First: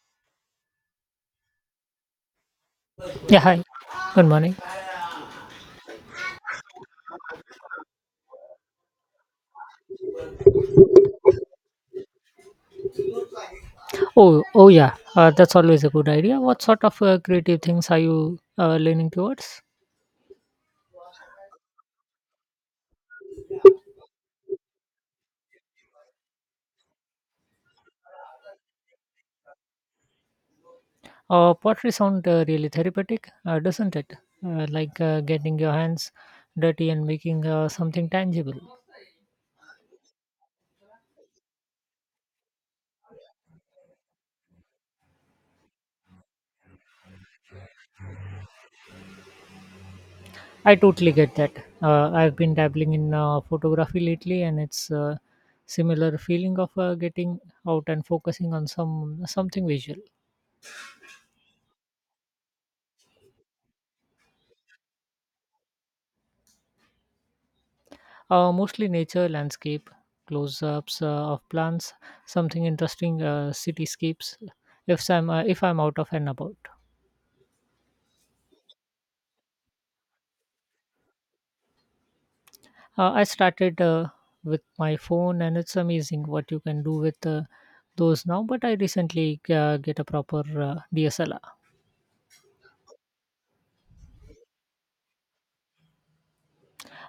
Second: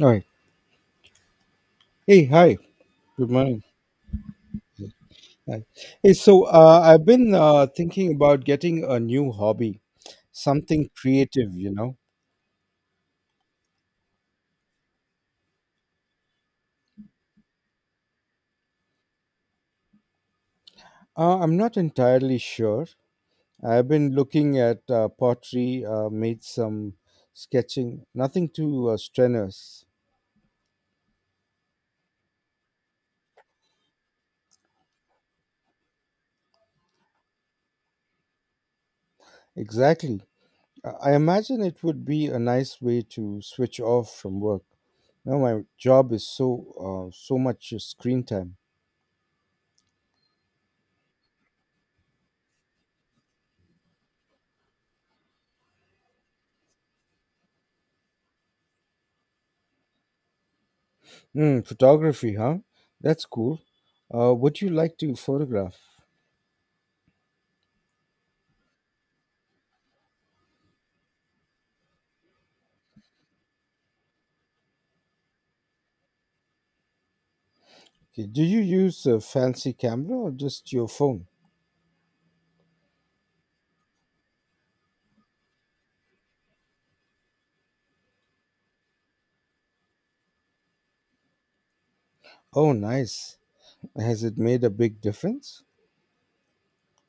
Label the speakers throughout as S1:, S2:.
S1: All right. Hey, hi. Good
S2: Yeah,
S1: morning.
S2: hi. Good morning.
S1: Hi. Hey, so I've been thinking about getting a new hobby, something creative,
S2: Oh, oh yeah. That's always a good idea. What sort of creative things are you leaning towards?
S1: I'm not entirely sure. I've been looking at pottery, made some sketching, nothing too strenuous.
S2: Pottery sound really therapeutic, doesn't it? Like getting your hands dirty and making something tangible.
S1: Exactly. I imagine it would be a nice way to switch off from work. Now my job is so much screen time.
S2: I totally get that. I've been dabbling in photography lately, and it's similar feeling of getting out and focusing on something visual.
S1: Mm, photography, huh? That's cool. What do you like to photograph?
S2: Mostly nature, landscape, close ups of plants, something interesting, cityscapes. If I'm out of and about.
S1: Okay, do you use a fancy camera or just your phone?
S2: I started with my phone, and it's amazing what you can do with those now. But I recently get a proper DSLR.
S1: Oh, nice. Has it made a big difference?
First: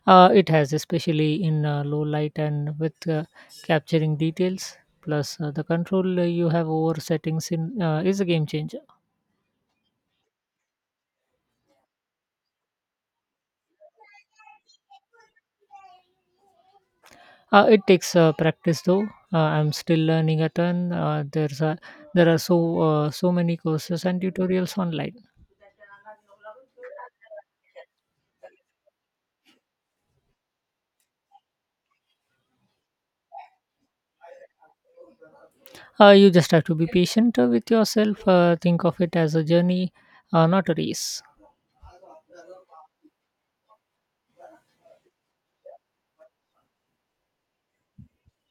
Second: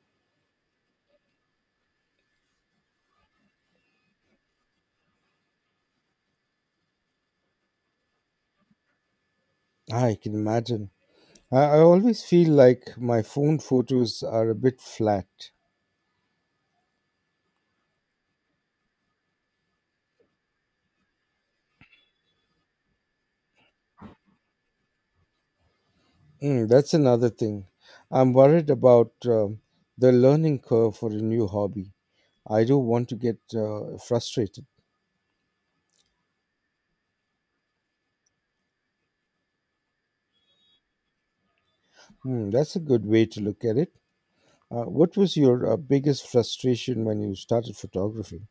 S2: It has, especially in low light and with capturing details. Plus, the control you have over settings in is a game changer.
S1: Ah, I can imagine. I always feel like my phone photos are a bit flat.
S2: It takes practice though. I'm still learning a ton. There are so many courses and tutorials online.
S1: Mm, that's another thing. I'm worried about the learning curve for a new hobby. I don't want to get frustrated.
S2: You just have to be patient with yourself. Think of it as a journey, not a race.
S1: Hmm, that's a good way to look at it. What was your biggest frustration when you started photography?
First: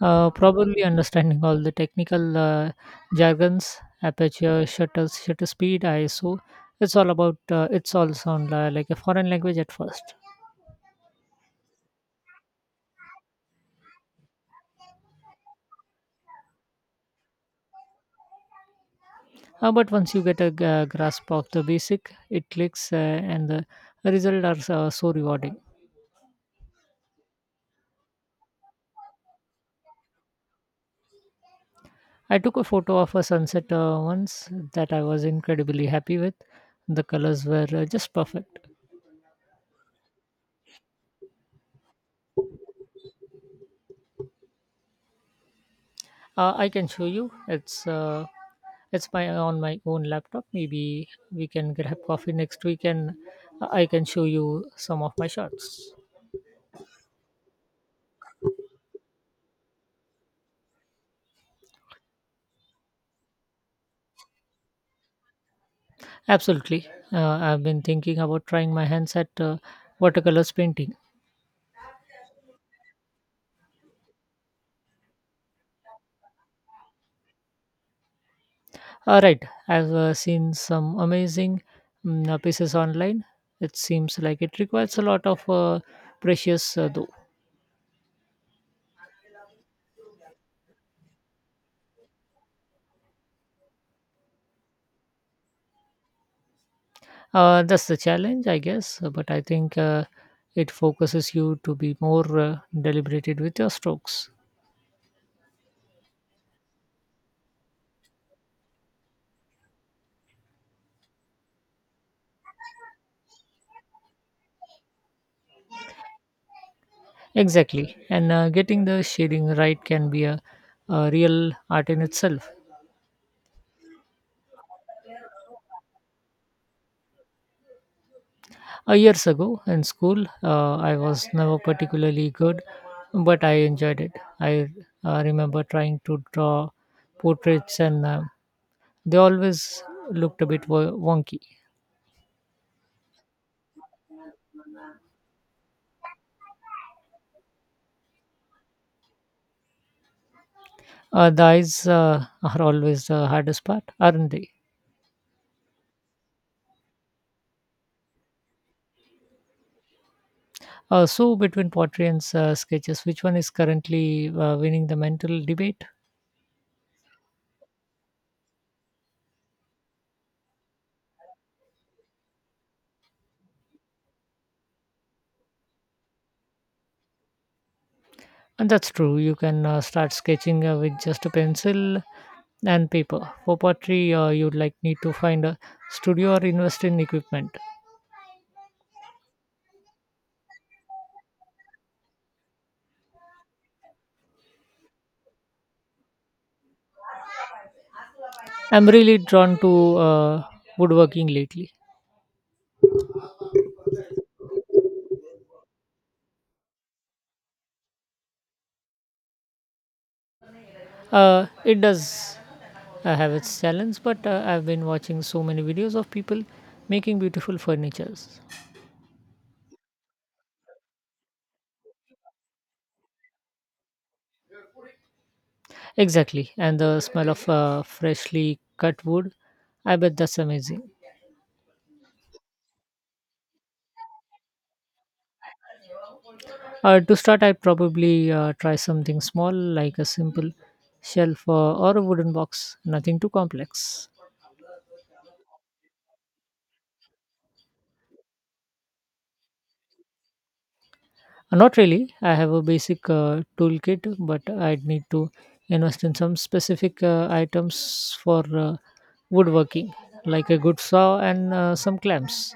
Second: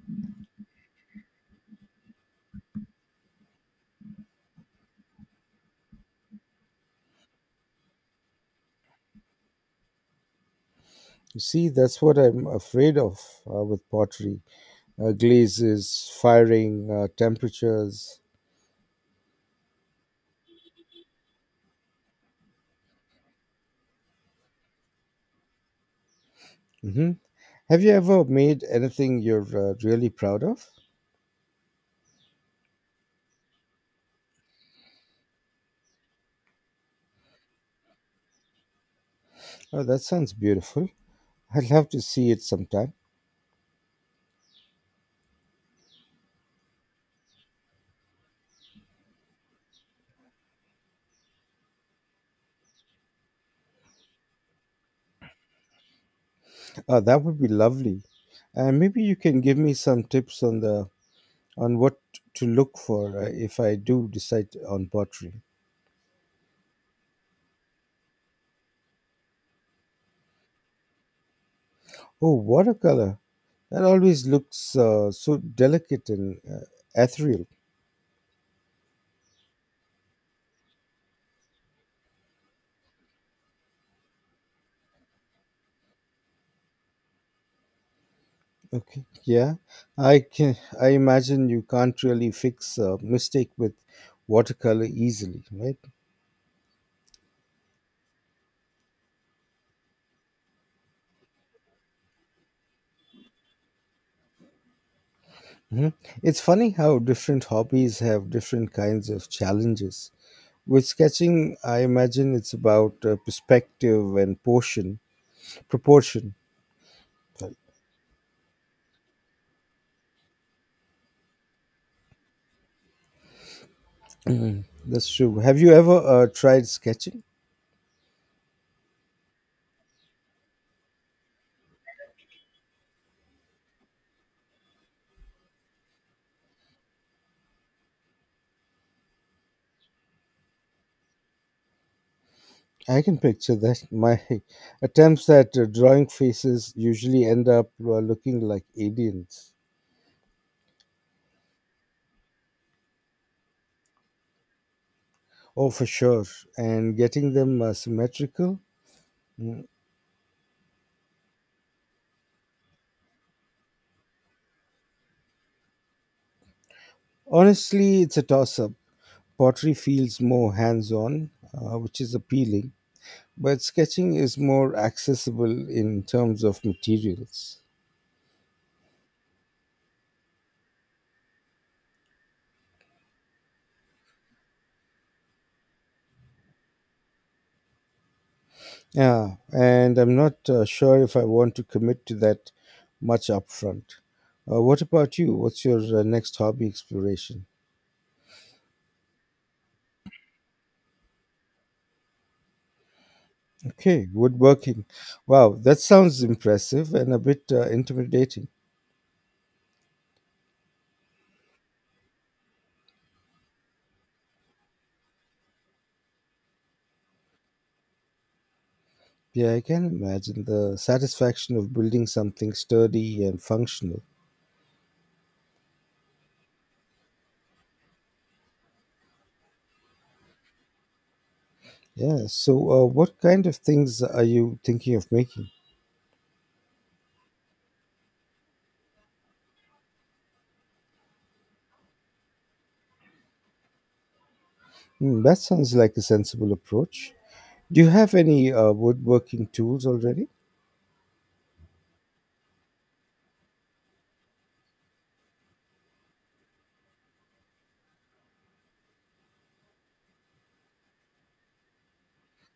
S2: Probably understanding all the technical jargons, aperture, shutter speed, ISO. It's all about. It's all sound like a foreign language at first.
S1: You see, that's what I'm afraid of with pottery glazes, firing, temperatures.
S2: But once you get a grasp of the basic, it clicks, and the results are so rewarding.
S1: Hmm. Have you ever made anything you're really proud of?
S2: I took a photo of a sunset once that I was incredibly happy with. The colors were just perfect.
S1: Oh, that sounds beautiful. I'd love to see it sometime.
S2: I can show you. It's my on my own laptop. Maybe we can grab coffee next week and I can show you some of my shots.
S1: That would be lovely. And maybe you can give me some tips on the on what to look for if I do decide on pottery.
S2: Absolutely. I've been thinking about trying my hands at watercolors painting.
S1: Oh, watercolor. That always looks so delicate and ethereal.
S2: All right. I've seen some amazing pieces online. It seems like it requires a lot of precious though.
S1: Okay, yeah, I can. I imagine you can't really fix a mistake with watercolor easily, right?
S2: That's the challenge, I guess. But I think it focuses you to be more deliberated with your strokes.
S1: Hmm. It's funny how different hobbies have different kinds of challenges. With sketching, I imagine it's about perspective and portion proportion. Sorry.
S2: Exactly. And getting the shading right can be a real art in itself.
S1: That's true. Have you ever tried sketching?
S2: Years ago in school, I was never particularly good, but I enjoyed it. I remember trying to draw portraits, and they always looked a bit wonky.
S1: I can picture that. My attempts at drawing faces usually end up looking like aliens.
S2: The eyes are always the hardest part, aren't they?
S1: Oh, for sure. And getting them symmetrical? Mm.
S2: So, between pottery and sketches, which one is currently winning the mental debate?
S1: Honestly, it's a toss up. Pottery feels more hands on, which is appealing, but sketching is more accessible in terms of materials.
S2: And that's true. You can start sketching with just a pencil and paper. For pottery, you'd like need to find a studio or invest in equipment.
S1: Yeah, and I'm not sure if I want to commit to that much upfront. What about you? What's your next hobby exploration?
S2: I'm really drawn to woodworking lately.
S1: Okay, woodworking. Wow, that sounds impressive and a bit intimidating.
S2: It does have its challenge, but I've been watching so many videos of people making beautiful furnitures.
S1: Yeah, I can imagine the satisfaction of building something sturdy and functional.
S2: Exactly, and the smell of freshly cut wood. I bet that's amazing.
S1: Yeah, so what kind of things are you thinking of making?
S2: To start, I'd probably try something small like a simple shelf or a wooden box, nothing too complex.
S1: Hmm, that sounds like a sensible approach. Do you have any woodworking tools already?
S2: Not really. I have a basic toolkit, but I'd need to invest in some specific items for woodworking, like a good saw and some clamps.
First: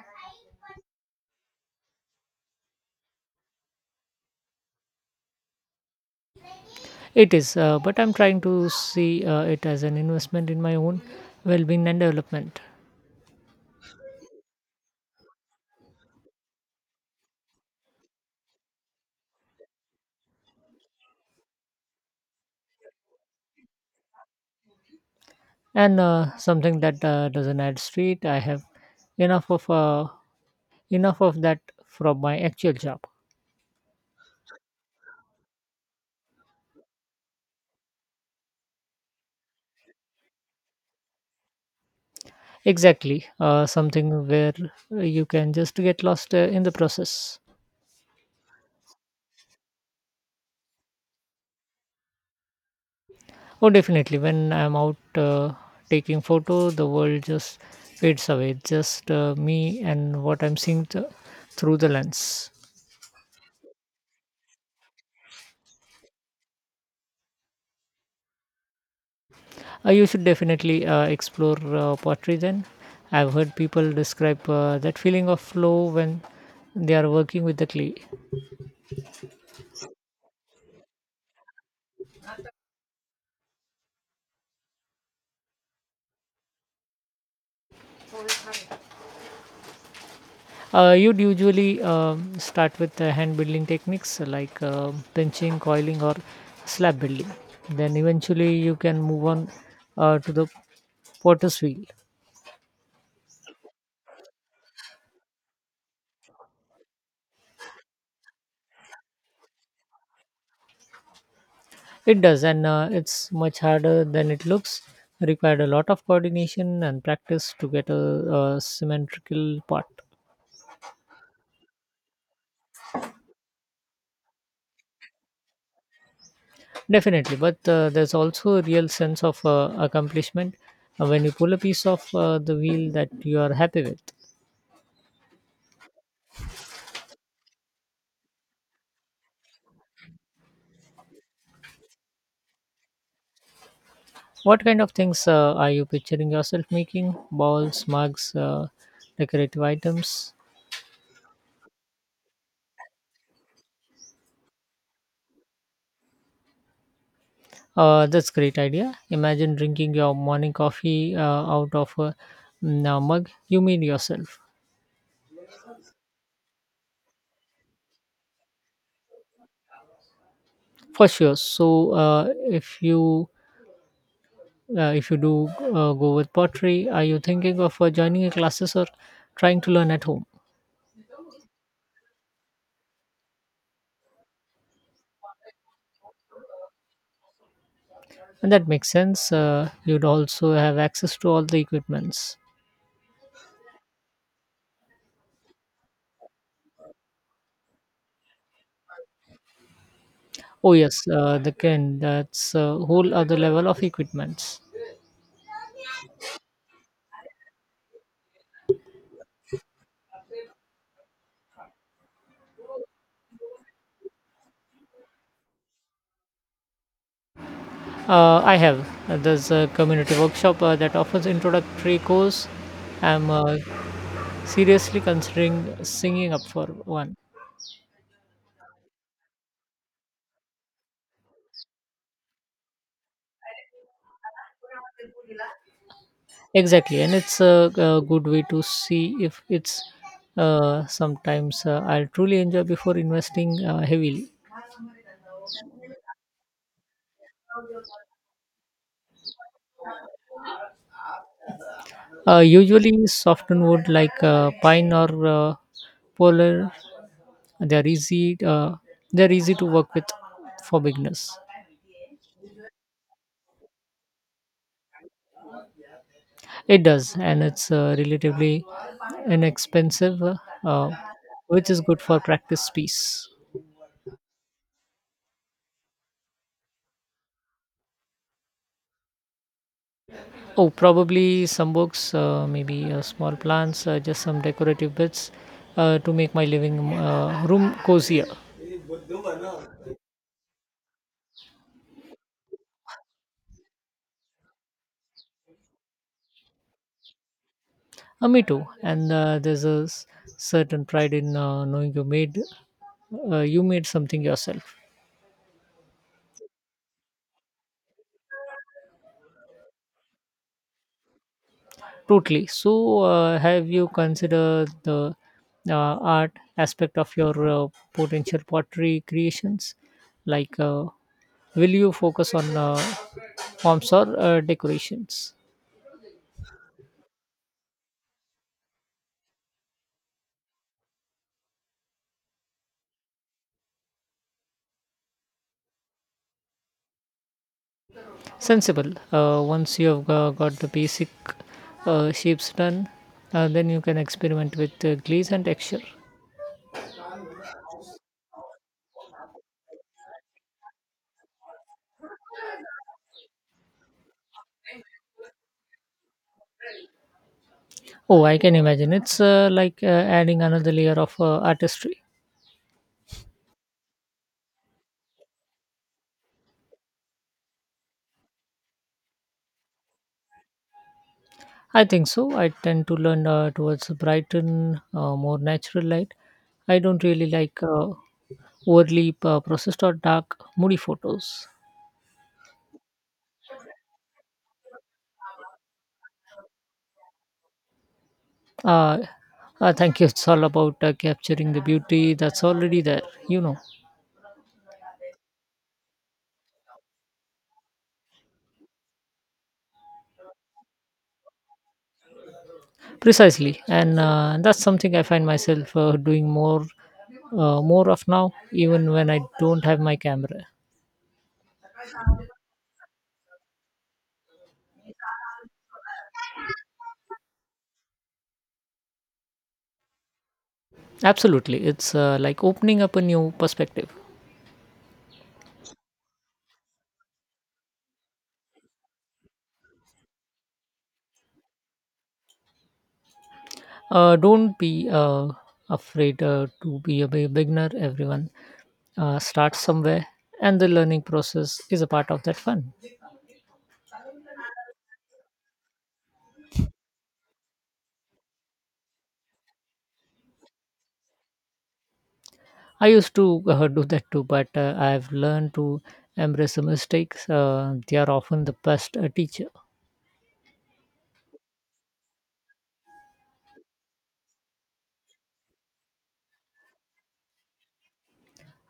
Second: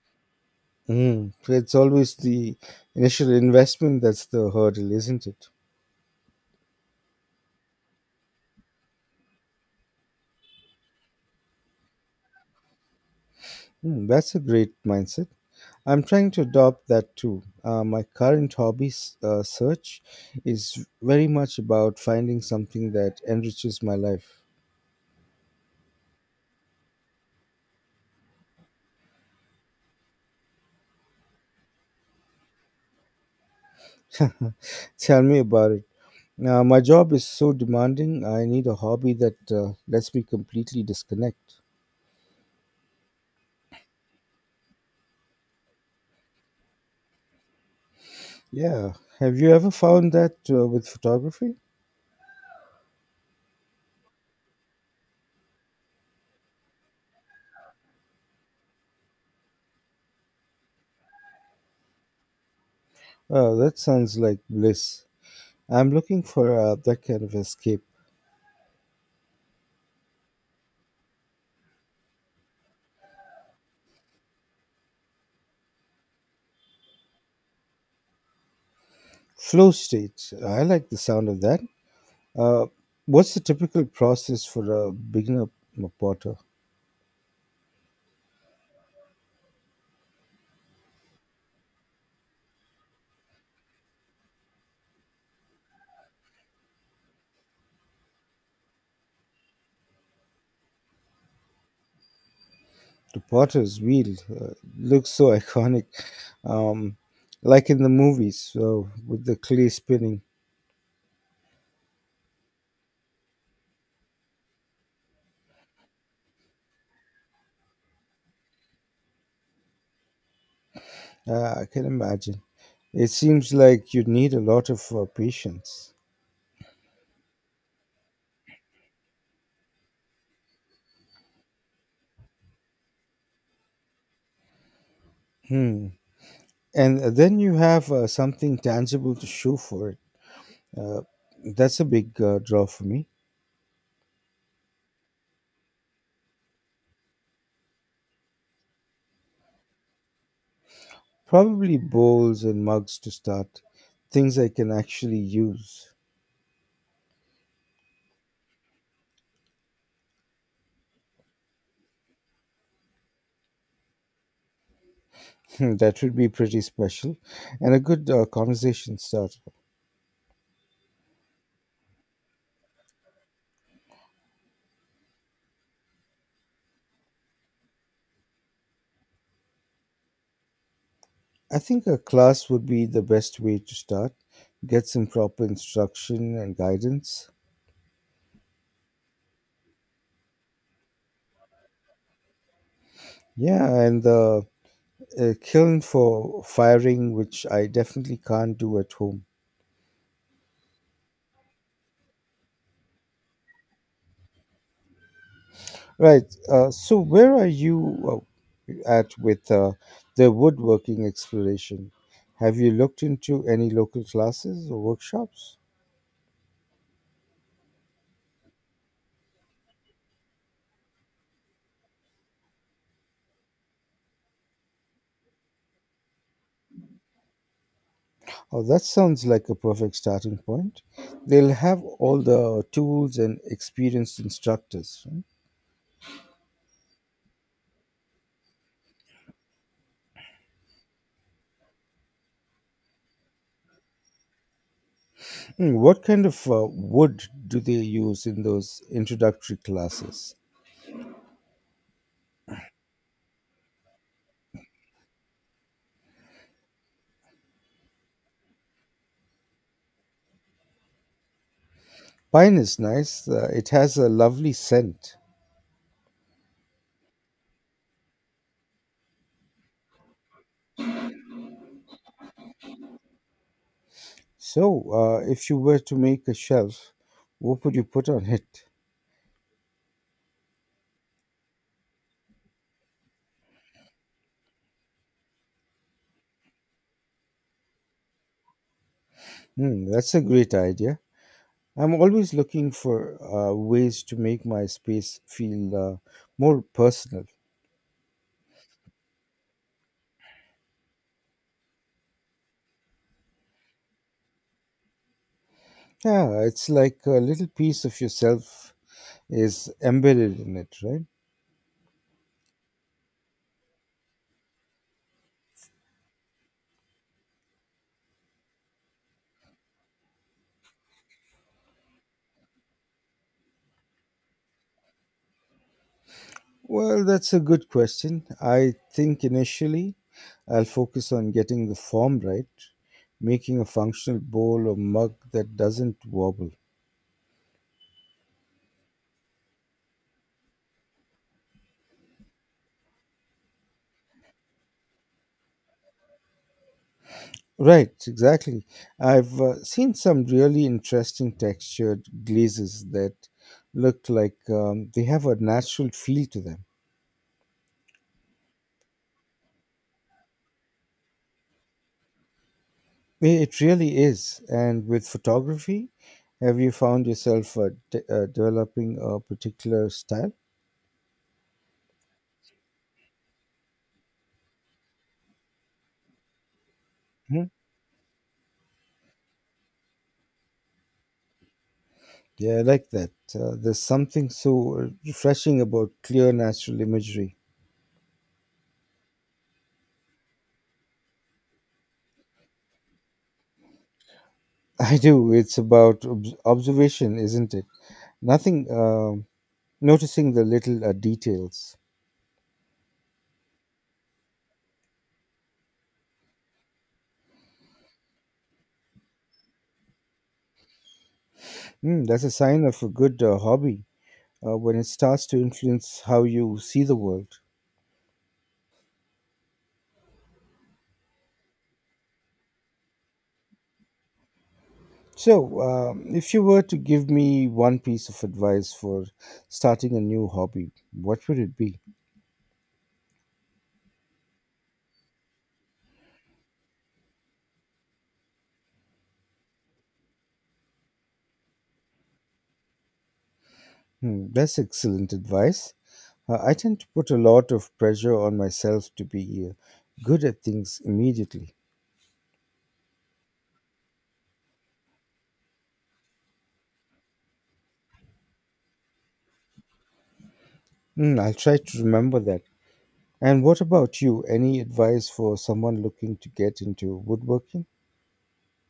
S1: Mm, it's always the initial investment that's the hurdle, isn't it?
S2: It is, but I'm trying to see it as an investment in my own well being and development.
S1: Hmm, that's a great mindset. I'm trying to adopt that too. My current hobbies search is very much about finding something that enriches my life.
S2: And something that doesn't add street. I have enough of uh, enough of that from my actual job.
S1: Tell me about it. My job is so demanding, I need a hobby that lets me completely disconnect.
S2: Exactly, something where you can just get lost in the process.
S1: Yeah, have you ever found that with photography?
S2: Oh, definitely. When I'm out taking photo, the world just fades away. It's just me and what I'm seeing through the lens.
S1: Oh, that sounds like bliss. I'm looking for that kind of escape.
S2: You should definitely explore pottery then. I've heard people describe that feeling of flow when they are working with the clay.
S1: Flow state. I like the sound of that. Uh, what's the typical process for a beginner potter?
S2: You'd usually start with hand building techniques like pinching, coiling, or slab building. Then eventually you can move on to the potter's wheel.
S1: The potter's wheel looks so iconic, um, like in the movies with the clay spinning.
S2: It does, and it's much harder than it looks. Required a lot of coordination and practice to get a symmetrical part.
S1: I can imagine. It seems like you need a lot of patience.
S2: Definitely, but there's also a real sense of accomplishment when you pull a piece of the wheel that you are happy with.
S1: Hmm. And then you have something tangible to show for it. Uh, that's a big draw for me.
S2: What kind of things are you picturing yourself making? Balls, mugs, decorative items?
S1: Probably bowls and mugs to start, things I can actually use.
S2: That's great idea. Imagine drinking your morning coffee out of a a mug you made yourself.
S1: Hmm, that would be pretty special and a good conversation starter.
S2: For sure. So, if you if you do go with pottery, are you thinking of joining a classes or trying to learn at home?
S1: I think a class would be the best way to start. Get some proper instruction and guidance.
S2: And that makes sense. You'd also have access to all the equipments.
S1: Yeah, and the kiln for firing, which I definitely can't do at home.
S2: Oh yes, the can. That's a whole other level of equipments.
S1: Right. So, where are you at with the woodworking exploration? Have you looked into any local classes or workshops?
S2: I have. There's a community workshop that offers introductory course. I'm seriously considering singing up for one.
S1: Oh, that sounds like a perfect starting point. They'll have all the tools and experienced instructors, right?
S2: Exactly, and it's a good way to see if it's sometimes I'll truly enjoy before investing heavily.
S1: Hmm, what kind of wood do they use in those introductory classes?
S2: Usually, softened wood like pine or polar. They're easy. Uh, they're easy to work with for beginners.
S1: Pine is nice, it has a lovely scent.
S2: It does, and it's relatively inexpensive, uh, which is good for practice piece.
S1: So, if you were to make a shelf, what would you put on it?
S2: Oh, probably some books, maybe small plants, just some decorative bits to make my living room cozier.
S1: Hmm, that's a great idea. I'm always looking for ways to make my space feel more personal.
S2: Me too. And there's certain pride in knowing you made something yourself.
S1: Yeah, it's like a little piece of yourself is embedded in it, right?
S2: Totally. So, have you considered the art aspect of your potential pottery creations? Like, will you focus on forms or decorations?
S1: Well, that's a good question. I think initially I'll focus on getting the form right, making a functional bowl or mug that doesn't wobble.
S2: Sensible. Once you have got the basic shapes done, then you can experiment with glaze and texture.
S1: Right, exactly. I've seen some really interesting textured glazes that look like they have a natural feel to them.
S2: Oh, I can imagine. It's like adding another layer of artistry.
S1: It really is. And with photography, have you found yourself developing a particular style?
S2: I think so. I tend to learn towards a Brighton, more natural light. I don't really
S1: Mhm.
S2: like overly processed or dark, moody photos.
S1: Yeah, I like that. There's something so refreshing about clear natural imagery.
S2: Uh, thank you. It's all about capturing the beauty that's already there, you know.
S1: I do. It's about observation, isn't it? Nothing, noticing the little details.
S2: Precisely. And that's something I find myself doing more of now, even when I don't have my camera.
S1: Mm, that's a sign of a good hobby when it starts to influence how you see the world.
S2: Absolutely. It's like opening up a new perspective.
S1: So, if you were to give me one piece of advice for starting a new hobby, what would it be?
S2: Don't be afraid to be a beginner. Everyone starts somewhere, and the learning process is a part of that fun.
S1: Hmm, that's excellent advice. I tend to put a lot of pressure on myself to be good at things immediately.
S2: I used to do that too, but I've learned to embrace the mistakes. They are often the best teacher.
S1: Hmm, I'll try to remember that. And what about you? Any advice for someone looking to get into woodworking?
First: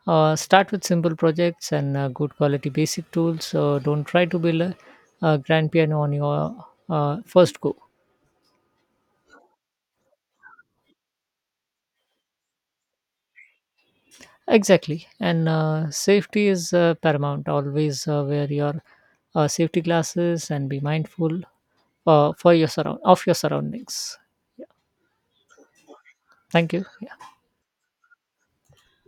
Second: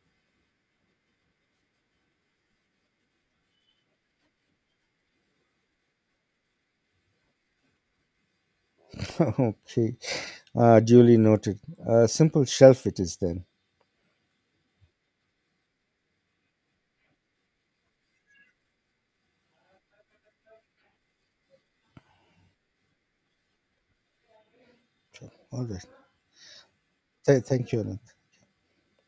S2: Start with simple projects and good quality basic tools. So don't try to build a grand piano on your first go.
S1: Okay, duly noted. Simple shelf it is then.
S2: Exactly, and safety is paramount. Always wear your safety glasses and be mindful for your surroundings.
S1: So, all right.
S2: Thank you.
S1: Thank you, Anand.